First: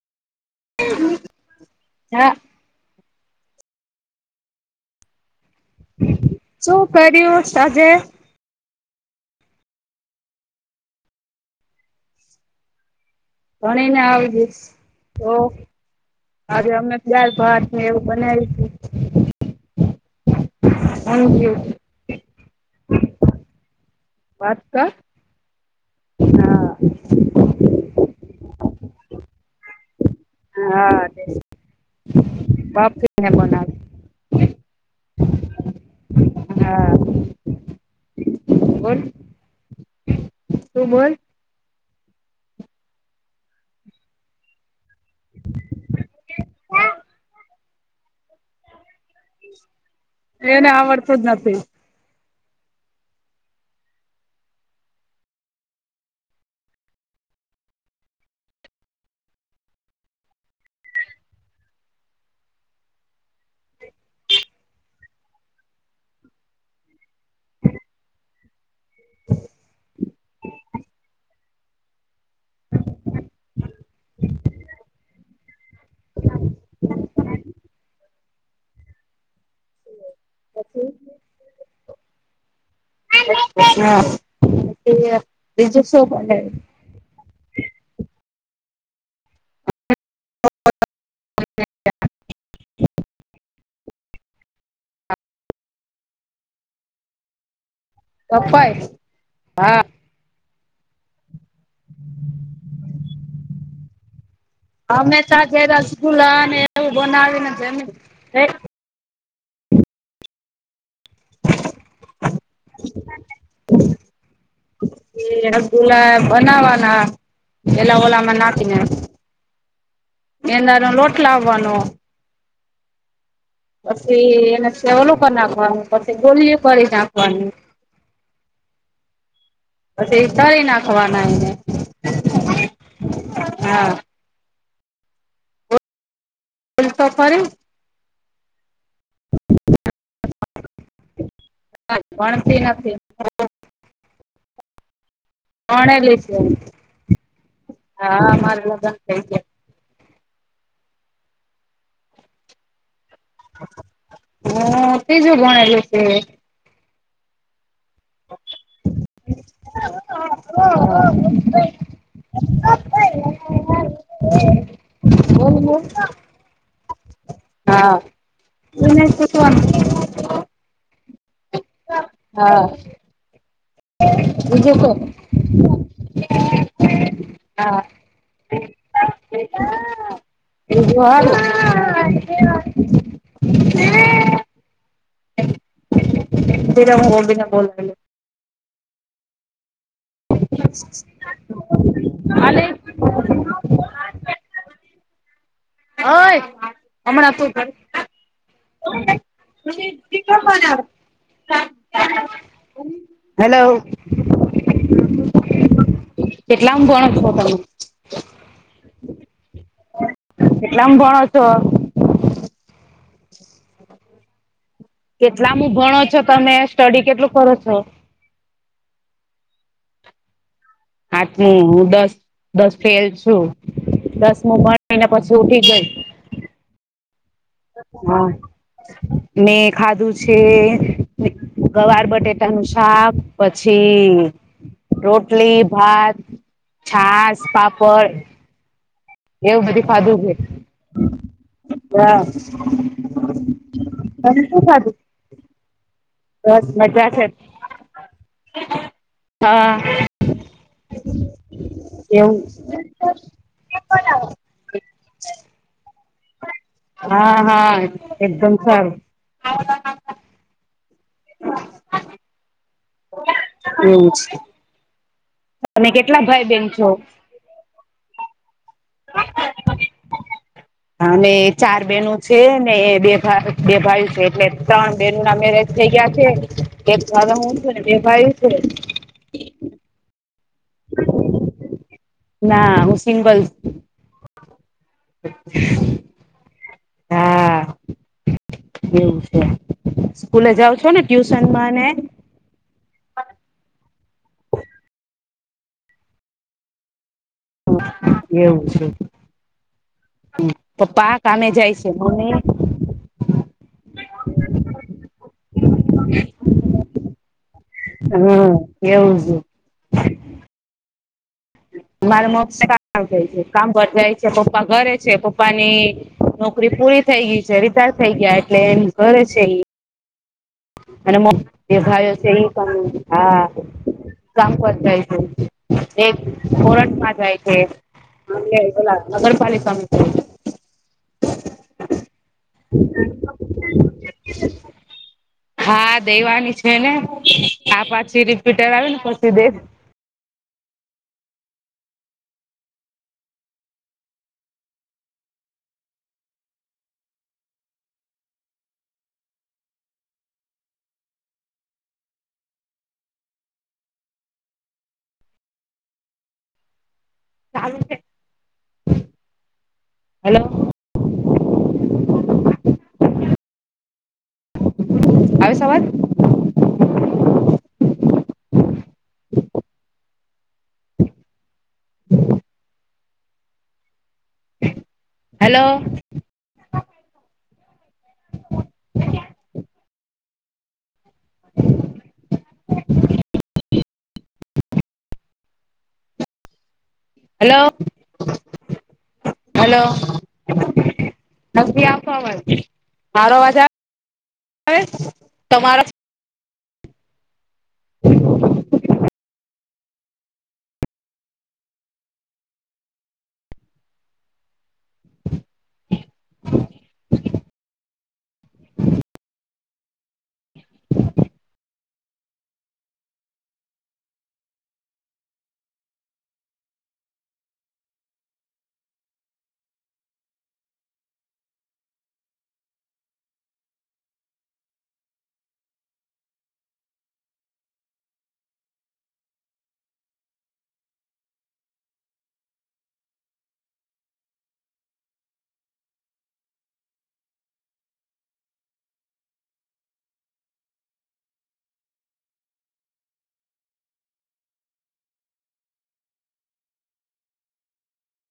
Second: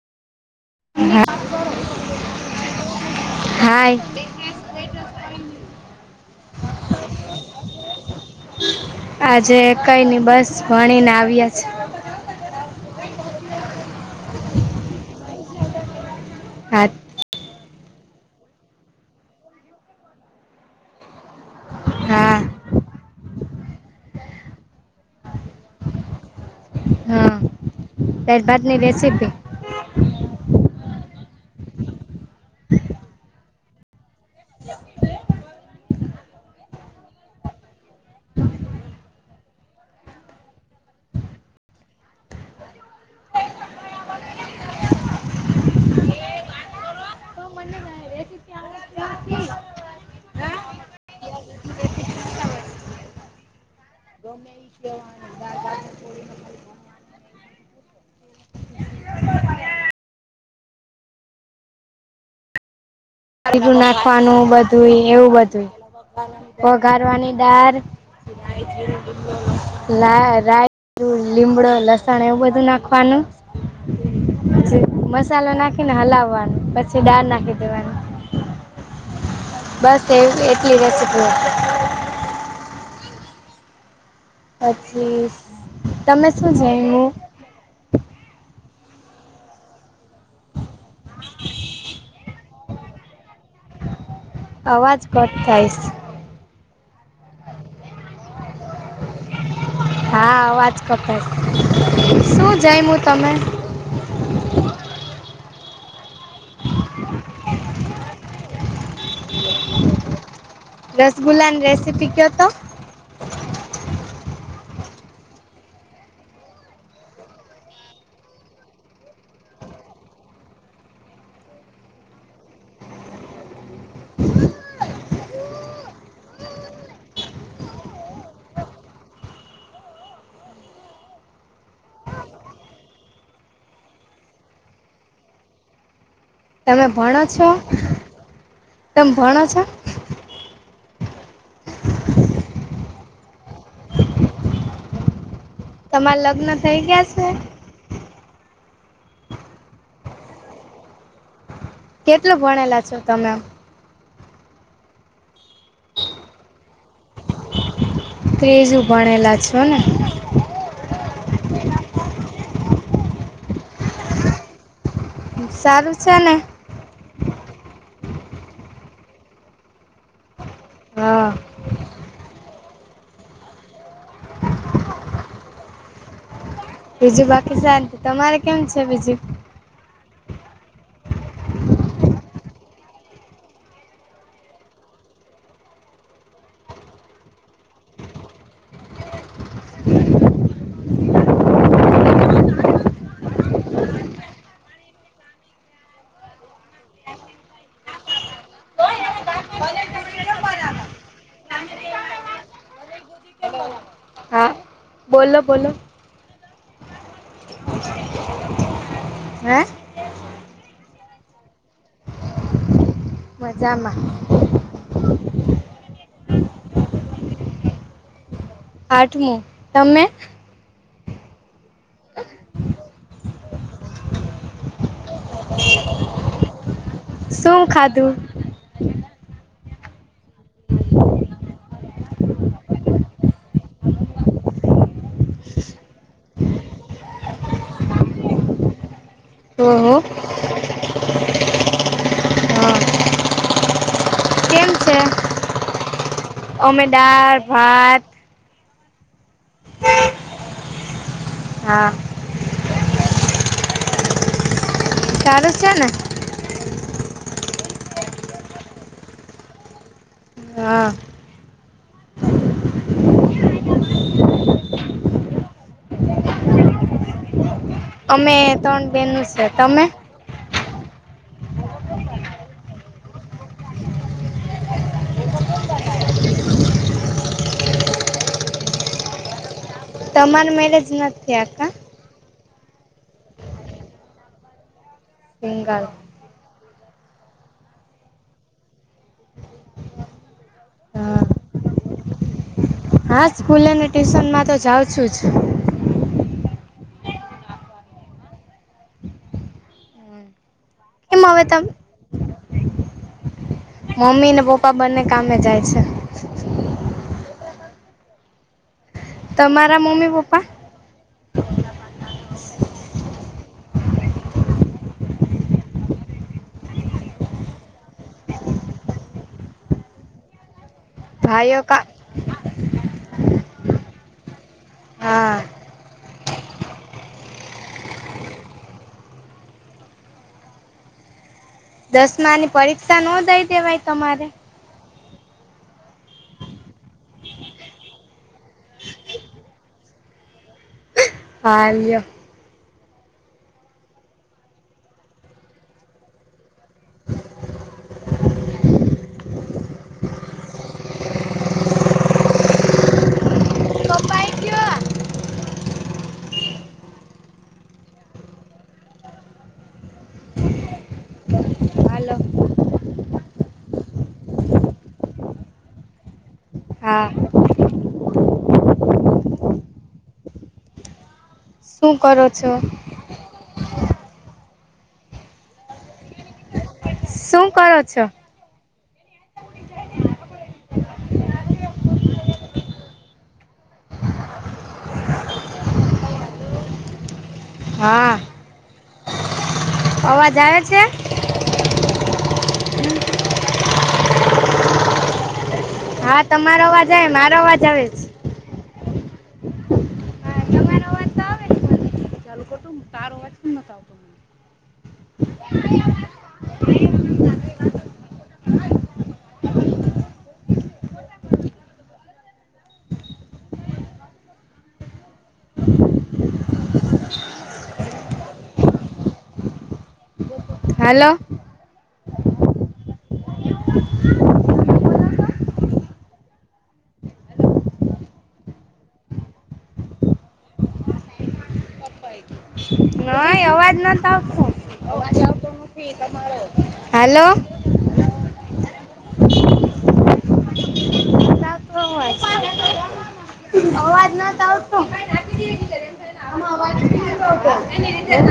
હા હાય શું કર્યું સાજે આજે કઈ નઈ બસ ભણી ને આવ્યા જ ભણીને આવીશ તો આજે હા અમે દાળ ભાત મે એવું બનાવી થઈ ગ્યું હા વાત કર હા દાળભાતની રેસીપી હા તે બાફીને બનાવે હા બોલ તું બોલ એને આવડતુજ નથી ગમે ઈ કેવાનું નાખવાનું બધુંય એવું બધુંય વઘારવાની દાળ લા રાય લીમડો લસણ એવું બધું નાખવાનું પછી, મસાલો નાખીને હલાવવાનું, પછી દાળ નાખી દેવાની બસ એવું કે એટલી [unintelligible] હેપ્પી ન્યુ યર બીજું પછી શું તમે બોલાય જમ્યું હા [inaudible] અવાજ કટ થાયશ કપાય હા હા અવાજ કપાય, શું જયમૂ તમે હંમેશા જ સ્કૂલ ને એવું બનાવીને રસગુલ્લાન રેસીપી કયો તો એ રસગુલ્લા બનાવવાના, એલા ઓલામાં નાખીને એ નરમ લોટ લાવવાનો પછી એને સેવલો કર નાખવાનું પછી ગોલીઓ કરી નાખવાની પછી તાળી નાખવાના એને, હા તમે બોલ તો ભણો ખરી છો, તમ ભણો છો. ના ભણતી નથી હું. પરણેલી તમારા છું લગ્ન થઈ ગયા છે હા મારે લગન થઈ ગ્યા. કેટલું ભણેલા છો તમે. હું ત્રીજું ભણેલી છે. ત્રીજું ભણેલા છો ને. હ હ હ બોલ બોલ સારું છે ને. હા ઉને કૂટવાનું હા. હા. બીજી કોલેજ. બીજું બાકી શાંતિ, તમારે કેમ છે બીજું? બીજું હારુ છે [inaudible] હુઈ જા હું બોલબી ને કોલ કરું. [inaudible] આલે ઓય હમણા તું [inaudible] [unintelligible] હેલો હલો. હા. બોલો બોલો. કેટલામ ભણે છો તમે? હે? કેટલામ ભણો છો? હું મજામાં. કેટલામુ ભણો છો તમે, સ્ટડી કેટલું કરો છો? આઠમું, તમે? આઠમું, હું દસ દસ ફેલ છું દસમુું ભણીને પછી ઉઠી ગય. શું ખાધું હા, મેં ખાધું છે ગવાર બટેટાનું શાક પછી રોટલી, ભાત, છાસ, પાપડ. એવું બધું ઓહો ખાધું હે. હા, હા તમે શું કેમ ખાધું? છે બસ અમે મજા છે. દાળ ભાત હા. હા. એવું! સારું સે ને? હા હા એકદમ સારું. હા. એવું છે. તમે કેટલા ભાઈ બેન છો? અમે ત્રણ બેનું છે, તમે? [inaudible] અને ચાર બેનો છે ને એ બે બે ભાઈ છે એટલે ત્રણ બહેનોના મેરેજ થઈ ગયા છે એક ઘરે હું છું અને બે ભાયુ છે. તમાર મેરેજ નથ થયા કા? ના હું સિંગલ. સિંગલ હા. એવું છે સ્કૂલે જાવ છો ને હા ટ્યુશનમાં ને હા સ્કૂલેને ટ્યુશનમાં તો જાઉં છું જ. એવું છે પપ્પા આ કેમ હવે કામે તમ જાયશે. ને મમ્મી? મમ્મી ને પપ્પા બંને કામે જાય છે. હ એવું. છે મારા મમ્મી પપ્પા? મારા મમ્મી કામ જાય છે કામ પર જાય છે પપ્પા ઘરે છે પપ્પાની નોકરી પૂરી થઈ ગય છે રીટાયર થઈ ગયા એટલે એમ ઘરે છે ઈ. અને મ ભાઈઓ બે કા ભાયો છે ઈ કામે હા. કામ પર જાય હે. હા એક કોરટમાં જાય છે અને ઓલા નગરપાલિકામાં જાય છે. [inaudible] દસમાની પરીક્ષા નો દઈ દેવાય તમારે? હા દેવાની છે ને, આ પાછી રિપીટર આવેને પછી દે. હા રહ્યો. ચાલું છે. હલો. હાલો આવે શે અવાજ? હા. શું કરો છો? હેલો. શું કરો છો? હલો, હા હલો. અવાજ આવે છે નથી આવતો અવાજ, મારો અવાજ આ આવેછ તમારો જ હા તમારો અવાજ આવે મારો અવાજ આવે જ. હા તમારો અવાજ તો આવે જ મને ચાલુ કુટુંમ તારો અવાજ. હલો. નય અવાજ નથ આવતો, અવાજ આવતો નથી. હાલો. [unintelligible] અવાજ નાથ આવતો, આમાં અવાજ નથ આવતો. [inaudible]